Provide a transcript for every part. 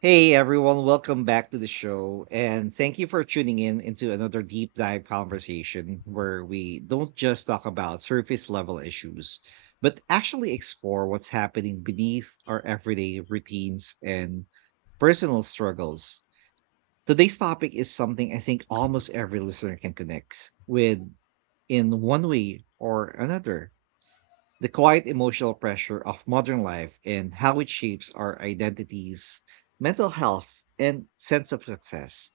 Hey everyone, welcome back to the show, and thank you for tuning in into another deep dive conversation where we don't just talk about surface level issues, but actually explore what's happening beneath our everyday routines and personal struggles. Today's topic is something I think almost every listener can connect with in one way or another, the quiet emotional pressure of modern life and how it shapes our identities, mental health, and sense of success.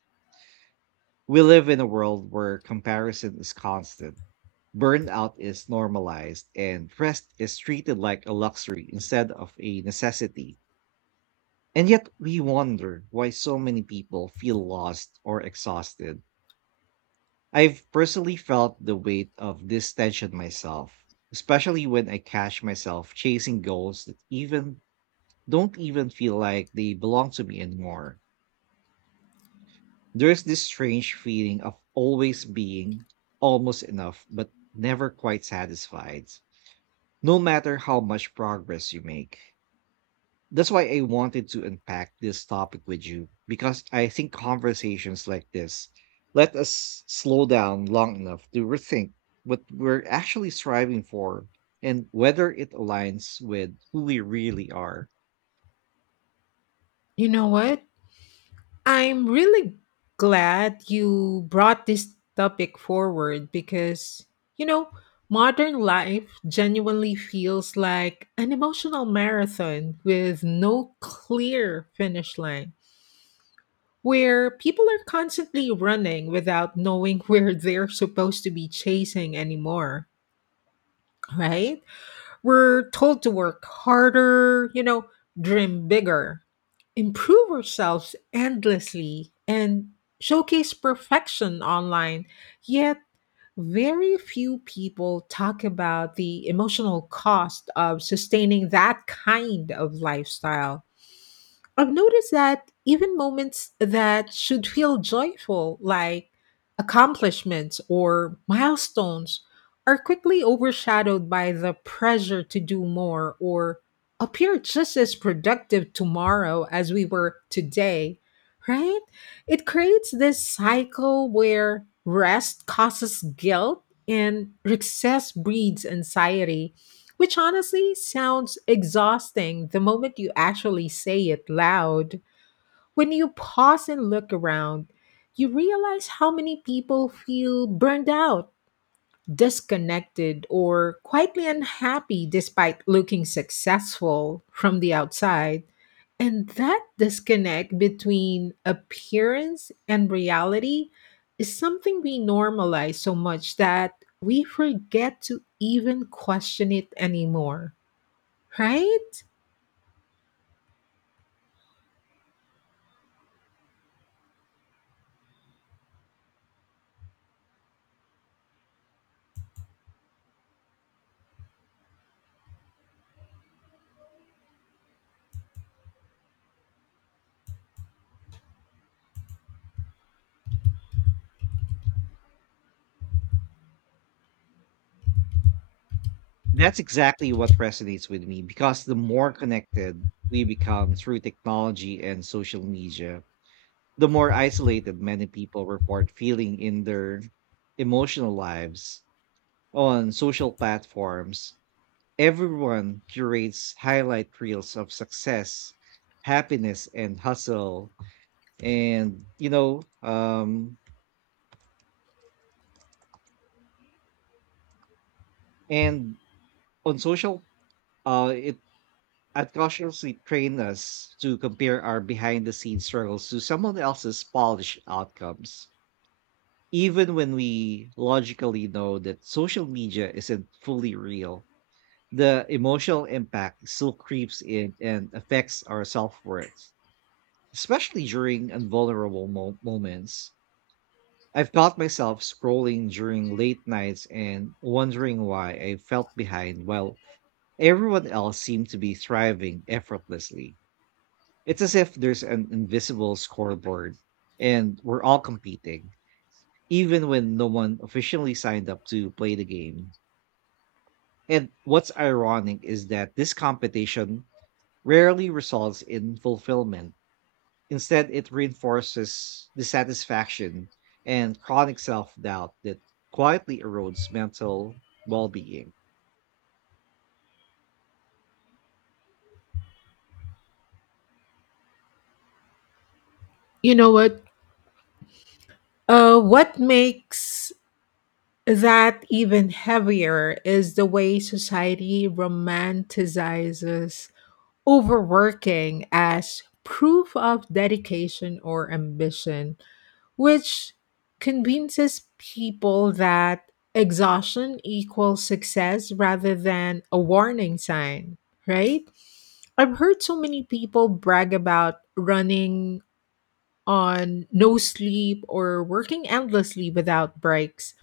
We live in a world where comparison is constant, burnout is normalized, and rest is treated like a luxury instead of a necessity. And yet, we wonder why so many people feel lost or exhausted. I've personally felt the weight of this tension myself, especially when I catch myself chasing goals that even don't even feel like they belong to me anymore. There's this strange feeling of always being almost enough, but never quite satisfied, no matter how much progress you make. That's why I wanted to unpack this topic with you, because I think conversations like this let us slow down long enough to rethink what we're actually striving for and whether it aligns with who we really are. You know what? I'm really glad you brought this topic forward because, you know, modern life genuinely feels like an emotional marathon with no clear finish line, where people are constantly running without knowing where they're supposed to be chasing anymore, right? We're told to work harder, dream bigger improve ourselves endlessly and showcase perfection online, yet, very few people talk about the emotional cost of sustaining that kind of lifestyle. I've noticed that even moments that should feel joyful, like accomplishments or milestones, are quickly overshadowed by the pressure to do more or appear just as productive tomorrow as we were today, right? It creates this cycle where rest causes guilt and success breeds anxiety which honestly sounds exhausting the moment you actually say it loud. When you pause and look around, you realize how many people feel burned out, disconnected, or quietly unhappy despite looking successful from the outside. And that disconnect between appearance and reality is something we normalize so much that we forget to even question it anymore. Right? That's exactly what resonates with me because the more connected we become through technology and social media, the more isolated many people report feeling in their emotional lives. On social platforms, everyone curates highlight reels of success, happiness, and hustle. And, you know, and on social, it and cautiously train us to compare our behind the scenes struggles to someone else's polished outcomes, even when we logically know that social media isn't fully real. The emotional impact still creeps in and affects our self worth, especially during invulnerable moments. I've caught myself scrolling during late nights and wondering why I felt behind while everyone else seemed to be thriving effortlessly. It's as if there's an invisible scoreboard and we're all competing, even when no one officially signed up to play the game. And what's ironic is that this competition rarely results in fulfillment. Instead, it reinforces dissatisfaction and chronic self doubt that quietly erodes mental well being. You know what? What makes that even heavier is the way society romanticizes overworking as proof of dedication or ambition, which convinces people that exhaustion equals success rather than a warning sign, right? I've heard so many people brag about running on no sleep or working endlessly without breaks,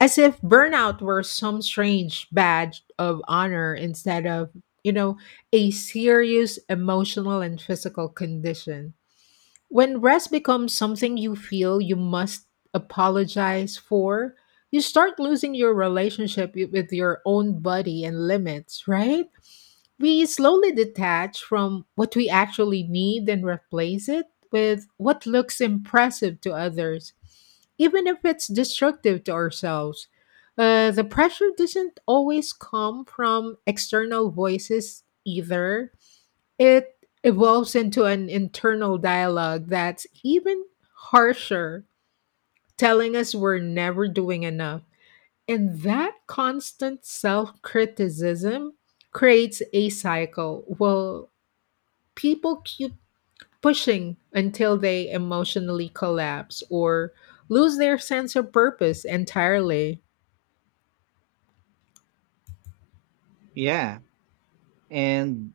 as if burnout were some strange badge of honor instead of, you know, a serious emotional and physical condition. When rest becomes something you feel you must apologize for, you start losing your relationship with your own body and limits, right? We slowly detach from what we actually need and replace it with what looks impressive to others, even if it's destructive to ourselves. The pressure doesn't always come from external voices either. It evolves into an internal dialogue that's even harsher, telling us we're never doing enough. And that constant self criticism creates a cycle. Well, people keep pushing until they emotionally collapse or lose their sense of purpose entirely. Yeah. And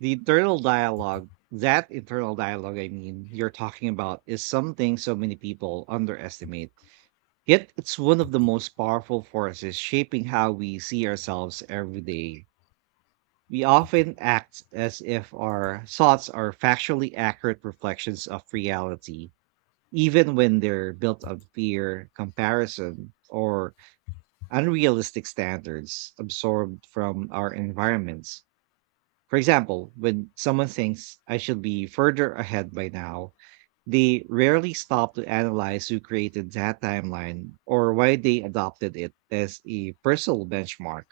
the internal dialogue, that internal dialogue, I mean, you're talking about is something so many people underestimate. Yet it's one of the most powerful forces shaping how we see ourselves every day. We often act as if our thoughts are factually accurate reflections of reality, even when they're built on fear, comparison, or unrealistic standards absorbed from our environments. For example, when someone thinks I should be further ahead by now, they rarely stop to analyze who created that timeline or why they adopted it as a personal benchmark.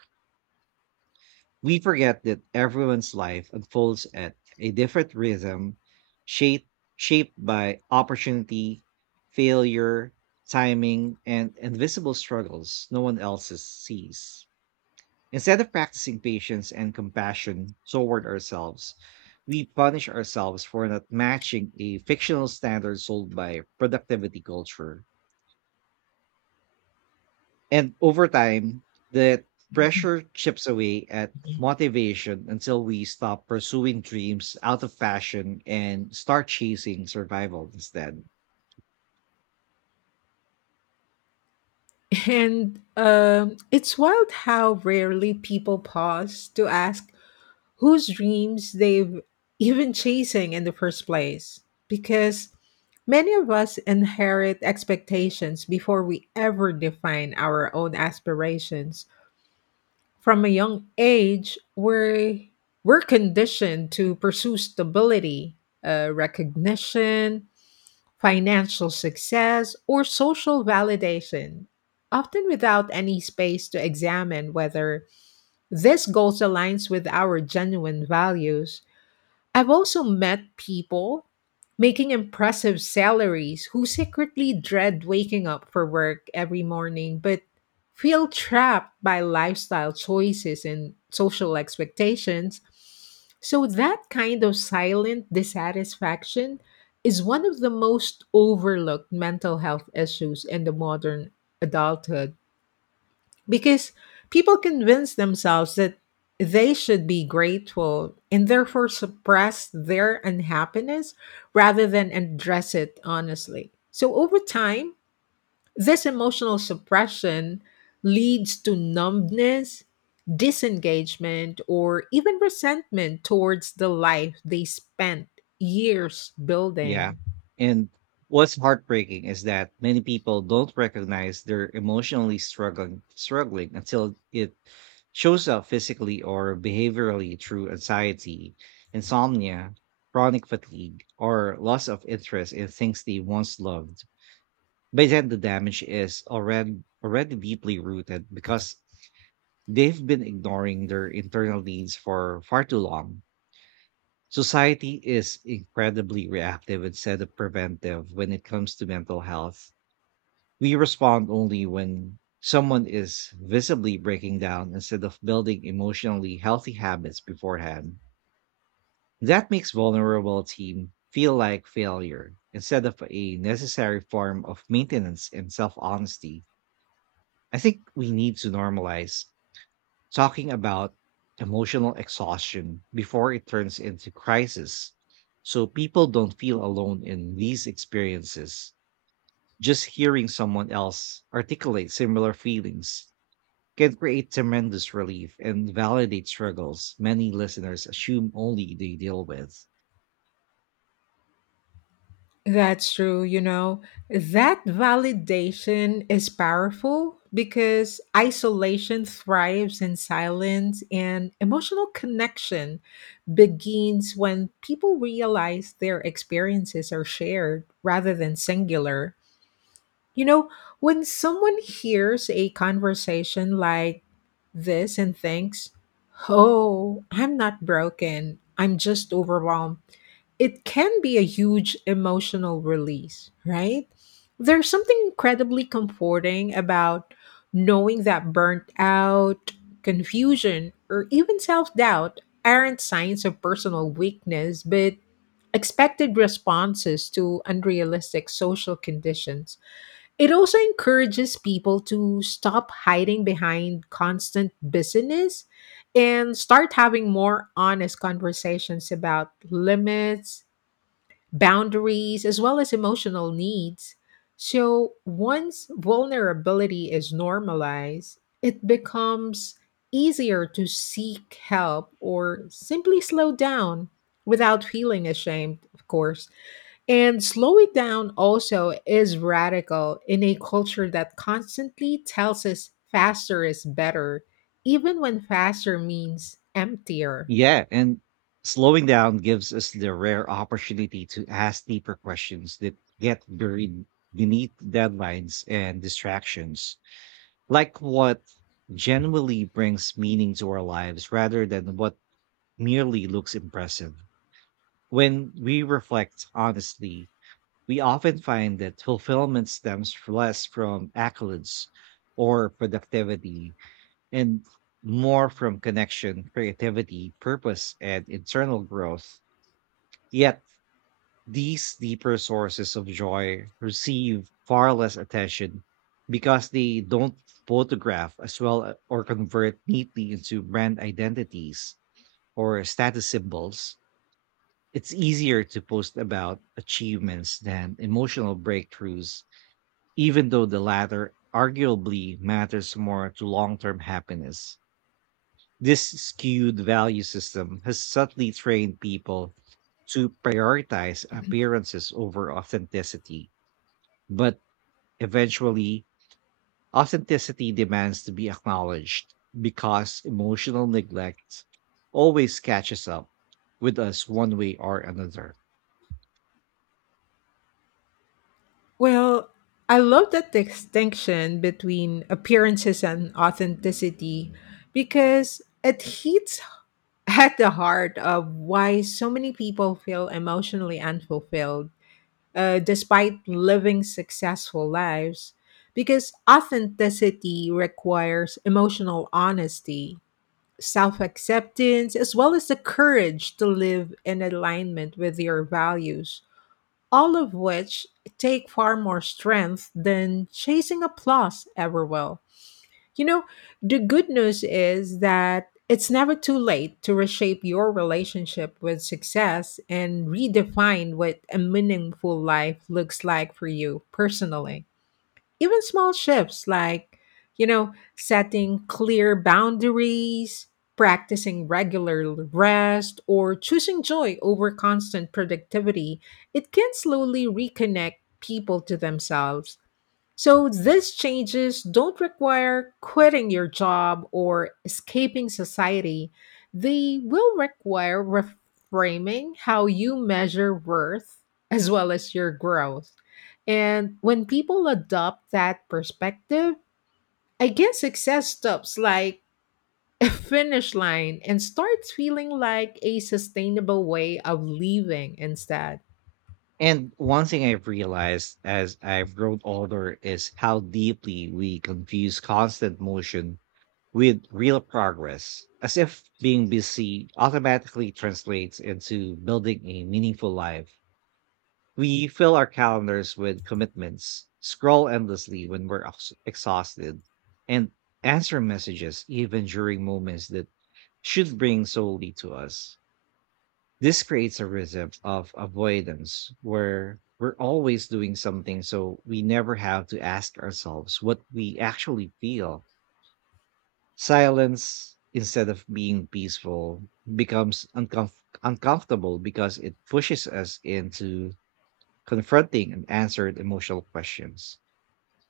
We forget that everyone's life unfolds at a different rhythm, shaped, shaped by opportunity, failure, timing, and invisible struggles no one else sees. Instead of practicing patience and compassion toward ourselves, we punish ourselves for not matching a fictional standard sold by productivity culture. And over time, the pressure chips away at motivation until we stop pursuing dreams out of fashion and start chasing survival instead. And it's wild how rarely people pause to ask whose dreams they've even chasing in the first place because many of us inherit expectations before we ever define our own aspirations from a young age we're conditioned to pursue stability recognition financial success or social validation often without any space to examine whether this goal aligns with our genuine values. I've also met people making impressive salaries who secretly dread waking up for work every morning but feel trapped by lifestyle choices and social expectations. So, that kind of silent dissatisfaction is one of the most overlooked mental health issues in the modern adulthood because people convince themselves that they should be grateful and therefore suppress their unhappiness rather than address it honestly. So, over time, this emotional suppression leads to numbness, disengagement, or even resentment towards the life they spent years Yeah. building. And what's heartbreaking is that many people don't recognize they're emotionally struggling until it shows up physically or behaviorally through anxiety, insomnia, chronic fatigue, or loss of interest in things they once loved. By then the damage is already deeply rooted because they've been ignoring their internal needs for far too long. Society is incredibly reactive instead of preventive when it comes to mental health. We respond only when someone is visibly breaking down instead of building emotionally healthy habits beforehand. That makes vulnerable team feel like failure instead of a necessary form of maintenance and self-honesty. I think we need to normalize talking about emotional exhaustion before it turns into crisis so people don't feel alone in these experiences. Just hearing someone else articulate similar feelings can create tremendous relief and validate struggles many listeners assume only they deal with. That's true, you know. That validation is powerful because isolation thrives in silence and emotional connection begins when people realize their experiences are shared rather than singular. You know, when someone hears a conversation like this and thinks, "Oh, I'm not broken, I'm just overwhelmed," it can be a huge emotional release, right? There's something incredibly comforting about knowing that burnt out, confusion, or even self doubt aren't signs of personal weakness, but expected responses to unrealistic social conditions. It also encourages people to stop hiding behind constant busyness and start having more honest conversations about limits boundaries, as well as emotional needs. So once vulnerability is normalized, it becomes easier to seek help or simply slow down without feeling ashamed, of course. And slowing down also is radical in a culture that constantly tells us faster is better, even when faster means emptier. Yeah, and slowing down gives us the rare opportunity to ask deeper questions that get buried beneath deadlines and distractions. Like what genuinely brings meaning to our lives rather than what merely looks impressive. When we reflect honestly, we often find that fulfillment stems less from accolades or productivity and more from connection, creativity, purpose, and internal growth. Yet these deeper sources of joy receive far less attention because they don't photograph as well, or convert neatly into brand identities or status symbols. It's easier to post about achievements than emotional breakthroughs, even though the latter arguably matters more to long term happiness. This skewed value system has subtly trained people to prioritize appearances over authenticity, but eventually, authenticity demands to be acknowledged because emotional neglect always catches up with us one way or another. Well, I love that distinction between appearances and authenticity because it hits at the heart of why so many people feel emotionally unfulfilled despite living successful lives. Because authenticity requires emotional honesty, self acceptance, as well as the courage to live in alignment with your values, all of which take far more strength than chasing applause ever will. You know, the good news is that it's never too late to reshape your relationship with success and redefine what a meaningful life looks like for you personally. Even small shifts like, setting clear boundaries, practicing regular rest, or choosing joy over constant productivity, it can slowly reconnect people to themselves. So these changes don't require quitting your job or escaping society. They will require reframing how you measure worth as well as your growth. And when people adopt that perspective, I guess success stops like a finish line and starts feeling like a sustainable way of living instead. And one thing I've realized as I've grown older is how deeply we confuse constant motion with real progress, as if being busy automatically translates into building a meaningful life. We fill our calendars with commitments, scroll endlessly when we're exhausted, and answer messages even during moments that should bring solely to us. This creates a rhythm of avoidance where we're always doing something, so we never have to ask ourselves what we actually feel. Silence, instead of being peaceful, becomes uncomfortable because it pushes us into confronting unanswered emotional questions.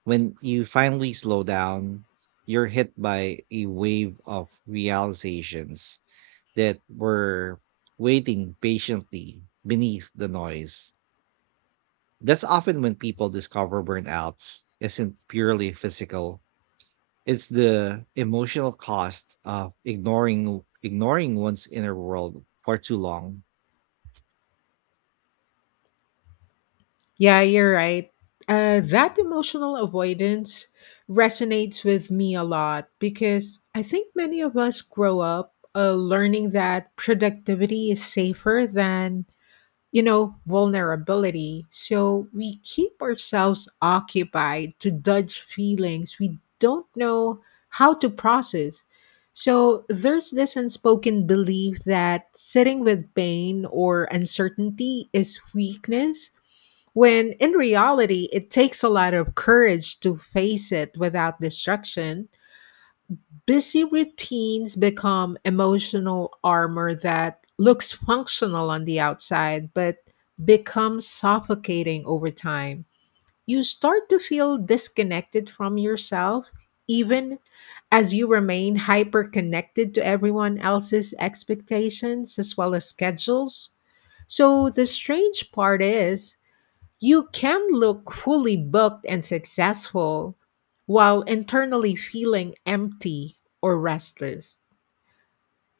When you finally slow down, you're hit by a wave of realizations that were waiting patiently beneath the noise. That's often when people discover burnout isn't purely physical. It's the emotional cost of ignoring one's inner world for too long. Yeah, you're right. That emotional avoidance resonates with me a lot because I think many of us grow up learning that productivity is safer than vulnerability. So we keep ourselves occupied to dodge feelings we don't know how to process. So there's this unspoken belief that sitting with pain or uncertainty is weakness, when in reality, it takes a lot of courage to face it without destruction. Busy routines become emotional armor that looks functional on the outside but becomes suffocating over time. You start to feel disconnected from yourself even as you remain hyper connected to everyone else's expectations as well as schedules. So the strange part is you can look fully booked and successful while internally feeling empty or restless.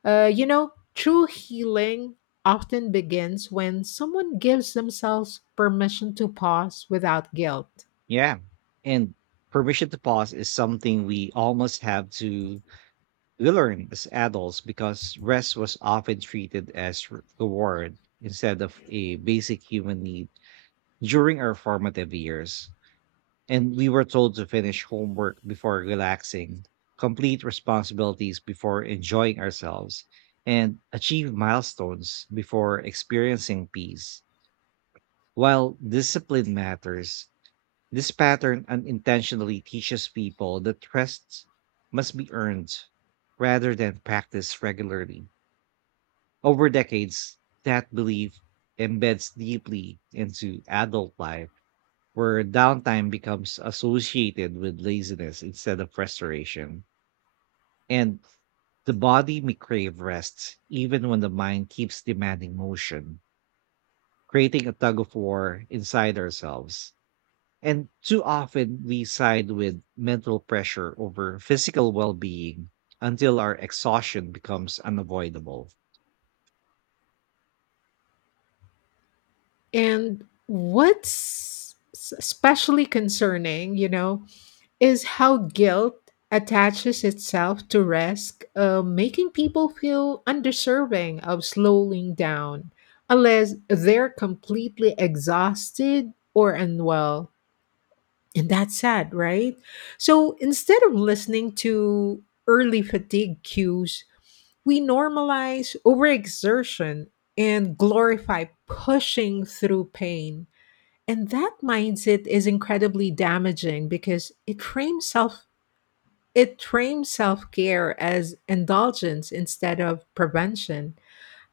You know, true healing often begins when someone gives themselves permission to pause without guilt. Yeah. And permission to pause is something we almost have to We learned as adults because rest was often treated as reward instead of a basic human need during our formative years. And we were told to finish homework before relaxing, complete responsibilities before enjoying ourselves, and achieve milestones before experiencing peace. While discipline matters, this pattern unintentionally teaches people that rest must be earned rather than practiced regularly. Over decades, that belief embeds deeply into adult life, where downtime becomes associated with laziness instead of restoration. And the body may crave rest, even when the mind keeps demanding motion, creating a tug of war inside ourselves. And too often we side with mental pressure over physical well being until our exhaustion becomes unavoidable. And what's especially concerning, you know, is how guilt attaches itself to risk, making people feel undeserving of slowing down unless they're completely exhausted or unwell. And that's sad, right? So instead of listening to early fatigue cues, we normalize overexertion and glorify pushing through pain. And that mindset is incredibly damaging because it frames self-care as indulgence instead of prevention.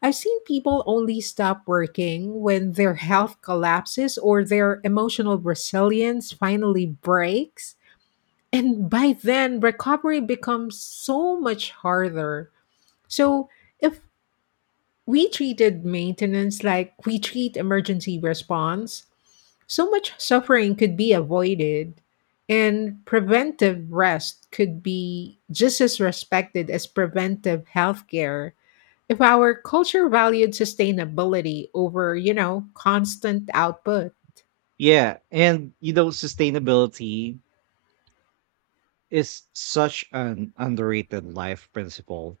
I've seen people only stop working when their health collapses or their emotional resilience finally breaks and by then, recovery becomes so much harder. So, if we treated maintenance like we treat emergency response, so much suffering could be avoided, and preventive rest could be just as respected as preventive healthcare if our culture valued sustainability over, constant output. Yeah. And, you know, sustainability is such an underrated life principle,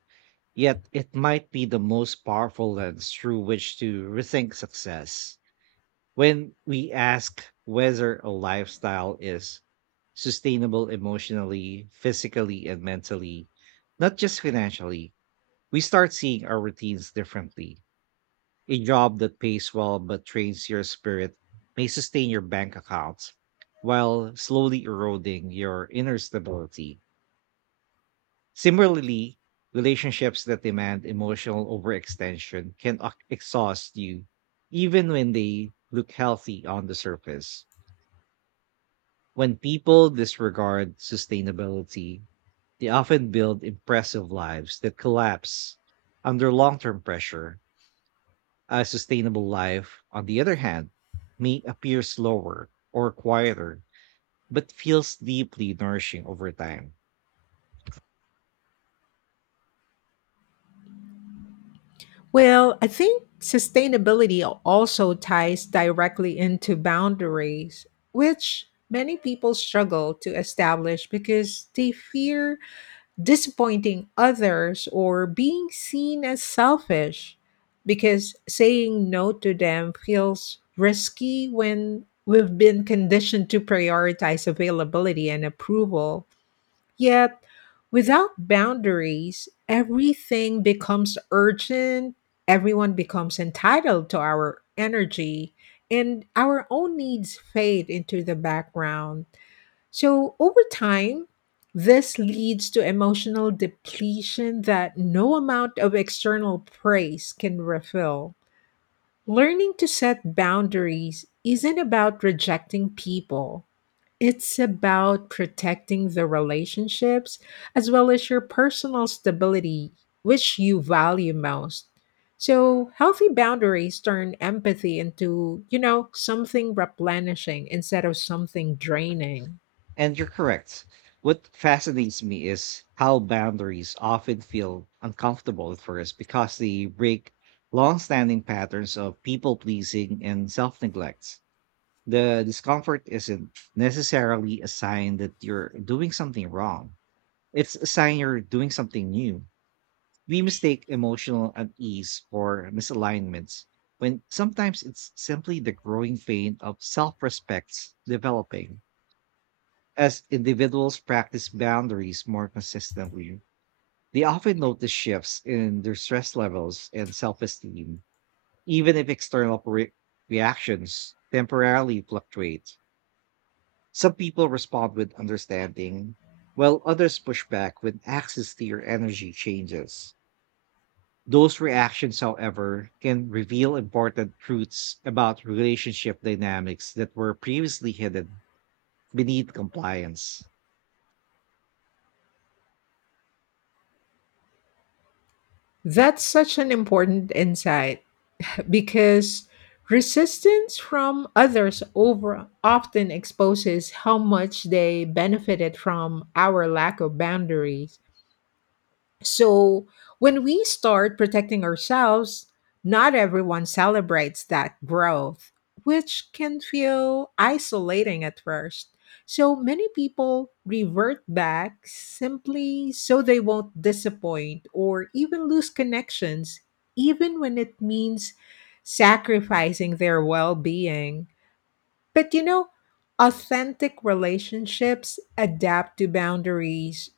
yet it might be the most powerful lens through which to rethink success. When we ask whether a lifestyle is sustainable emotionally, physically, and mentally, not just financially, we start seeing our routines differently. A job that pays well but trains your spirit may sustain your bank accounts while slowly eroding your inner stability. Similarly, relationships that demand emotional overextension can exhaust you, even when they look healthy on the surface. When people disregard sustainability, they often build impressive lives that collapse under long term pressure. A sustainable life, on the other hand, may appear slower or quieter, but feels deeply nourishing over time. Well, I think sustainability also ties directly into boundaries, which many people struggle to establish because they fear disappointing others or being seen as selfish. Because saying no to them feels risky when we've been conditioned to prioritize availability and approval. Yet, without boundaries, everything becomes urgent, everyone becomes entitled to our energy, and our own needs fade into the background. So, over time, this leads to emotional depletion that no amount of external praise can refill. Learning to set boundaries isn't about rejecting people it's about protecting the relationships as well as your personal stability, which you value most. So, healthy boundaries turn empathy into, something replenishing instead of something draining. And you're correct. What fascinates me is how boundaries often feel uncomfortable at first because they break long-standing patterns of people-pleasing and self-neglect. The discomfort isn't necessarily a sign that you're doing something wrong. It's a sign you're doing something new. We mistake emotional unease for misalignments when sometimes it's simply the growing pain of self-respect developing. As individuals practice boundaries more consistently, they often notice shifts in their stress levels and self esteem, even if external reactions temporarily fluctuate. Some people respond with understanding, while others push back when access to your energy changes. Those reactions, however, can reveal important truths about relationship dynamics that were previously hidden beneath compliance. That's such an important insight because resistance from others over often exposes how much they benefited from our lack of boundaries. So when we start protecting ourselves, not everyone celebrates that growth, which can feel isolating at first. So many people revert back simply so they won't disappoint or even lose connections, even when it means sacrificing their well being. But you know, authentic relationships adapt to boundaries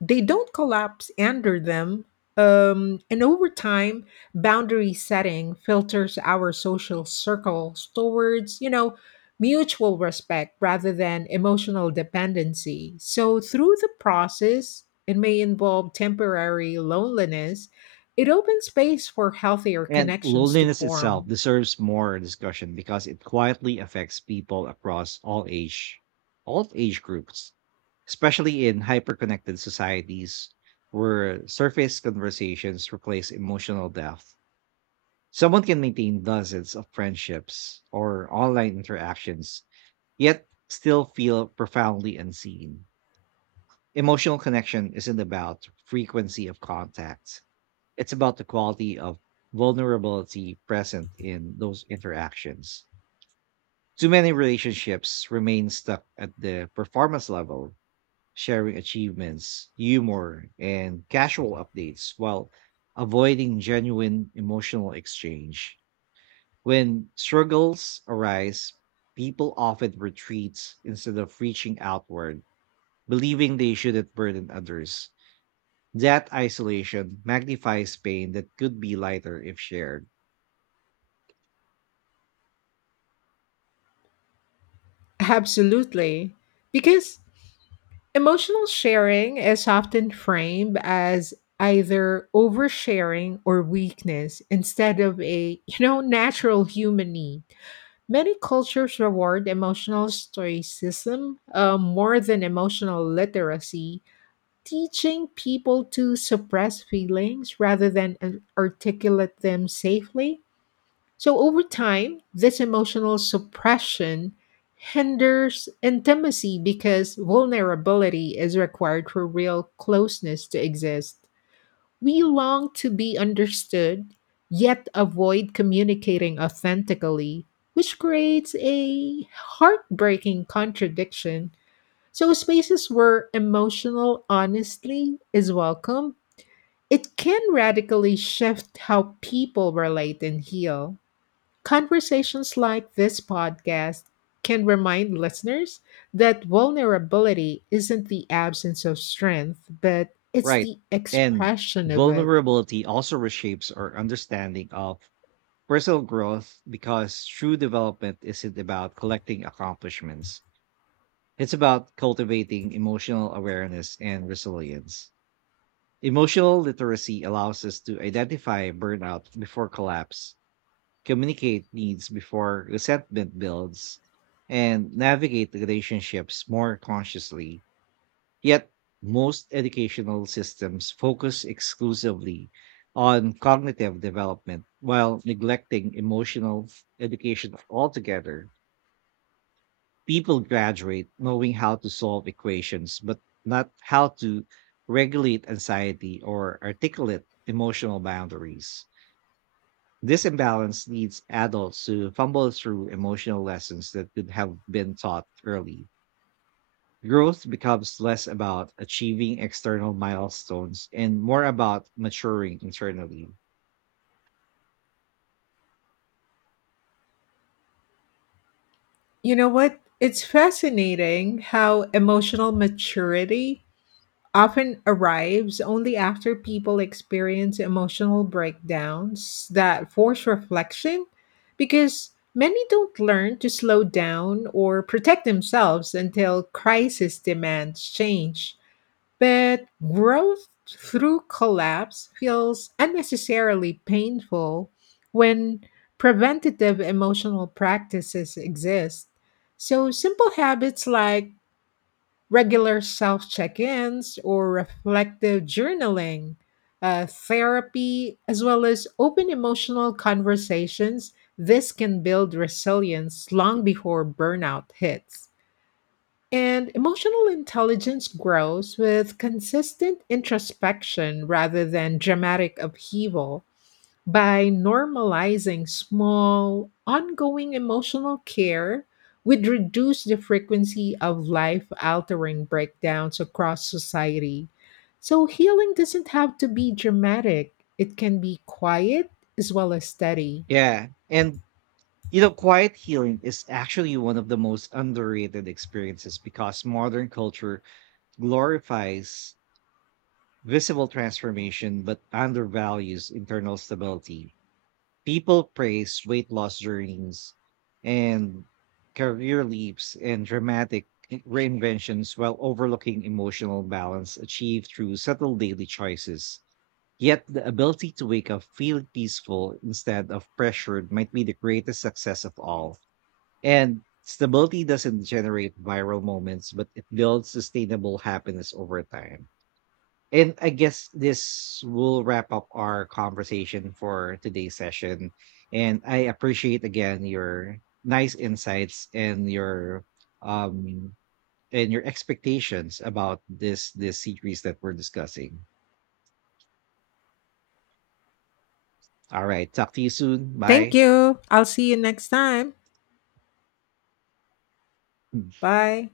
they don't collapse under them. And over time, boundary setting filters our social circles towards, mutual respect rather than emotional dependency. So through the process, it may involve temporary loneliness. It opens space for healthier And connections to loneliness itself form. deserves more discussion because it quietly affects people across all age groups, especially in hyperconnected societies where surface conversations replace emotional depth. Someone can maintain dozens of friendships or online interactions, yet still feel profoundly unseen. Emotional connection isn't about frequency of contact, it's about the quality of vulnerability present in those interactions. Too many relationships remain stuck at the performance level, sharing achievements, humor, and casual updates while avoiding genuine emotional exchange. When struggles arise, people often retreat instead of reaching outward, believing they shouldn't burden others. That isolation magnifies pain that could be lighter if shared. Absolutely. Because emotional sharing is often framed as either oversharing or weakness instead of a, natural human need. Many cultures reward emotional stoicism more than emotional literacy, teaching people to suppress feelings rather than articulate them safely. So over time, this emotional suppression hinders intimacy because vulnerability is required for real closeness to exist. We long to be understood, yet avoid communicating authentically, which creates a heartbreaking contradiction. So, spaces where emotional honesty is welcome, it can radically shift how people relate and heal. Conversations like this podcast can remind listeners that vulnerability isn't the absence of strength, but it's Right. the And expression of it. vulnerability also reshapes our understanding of personal growth because true development isn't about collecting accomplishments. It's about cultivating emotional awareness and resilience. Emotional literacy allows us to identify burnout before collapse, communicate needs before resentment builds, and navigate relationships more consciously. Yet, most educational systems focus exclusively on cognitive development while neglecting emotional education altogether. People graduate knowing how to solve equations, but not how to regulate anxiety or articulate emotional boundaries. This imbalance leads adults to fumble through emotional lessons that could have been taught early. Growth becomes less about achieving external milestones and more about maturing internally. You know what? It's fascinating how emotional maturity often arrives only after people experience emotional breakdowns that force reflection because many don't learn to slow down or protect themselves until crisis demands change. But growth through collapse feels unnecessarily painful when preventative emotional practices exist. So, simple habits like regular self check ins or reflective journaling, therapy, as well as open emotional conversations, this can build resilience long before burnout hits. And emotional intelligence grows with consistent introspection rather than dramatic upheaval by normalizing small, ongoing emotional care, we'd reduce the frequency of life altering breakdowns across society. So, healing doesn't have to be dramatic, it can be quiet as well as steady. Yeah. And, you know, quiet healing is actually one of the most underrated experiences because modern culture glorifies visible transformation but undervalues internal stability. People praise weight loss journeys and career leaps and dramatic reinventions while overlooking emotional balance achieved through subtle daily choices. Yet the ability to wake up feeling peaceful instead of pressured might be the greatest success of all. And stability doesn't generate viral moments, but it builds sustainable happiness over time. And I guess this will wrap up our conversation for today's session. And I appreciate again your nice insights um and your expectations about this series that we're discussing. All right, talk to you soon. Thank Bye. you. I'll see you next time. 拜。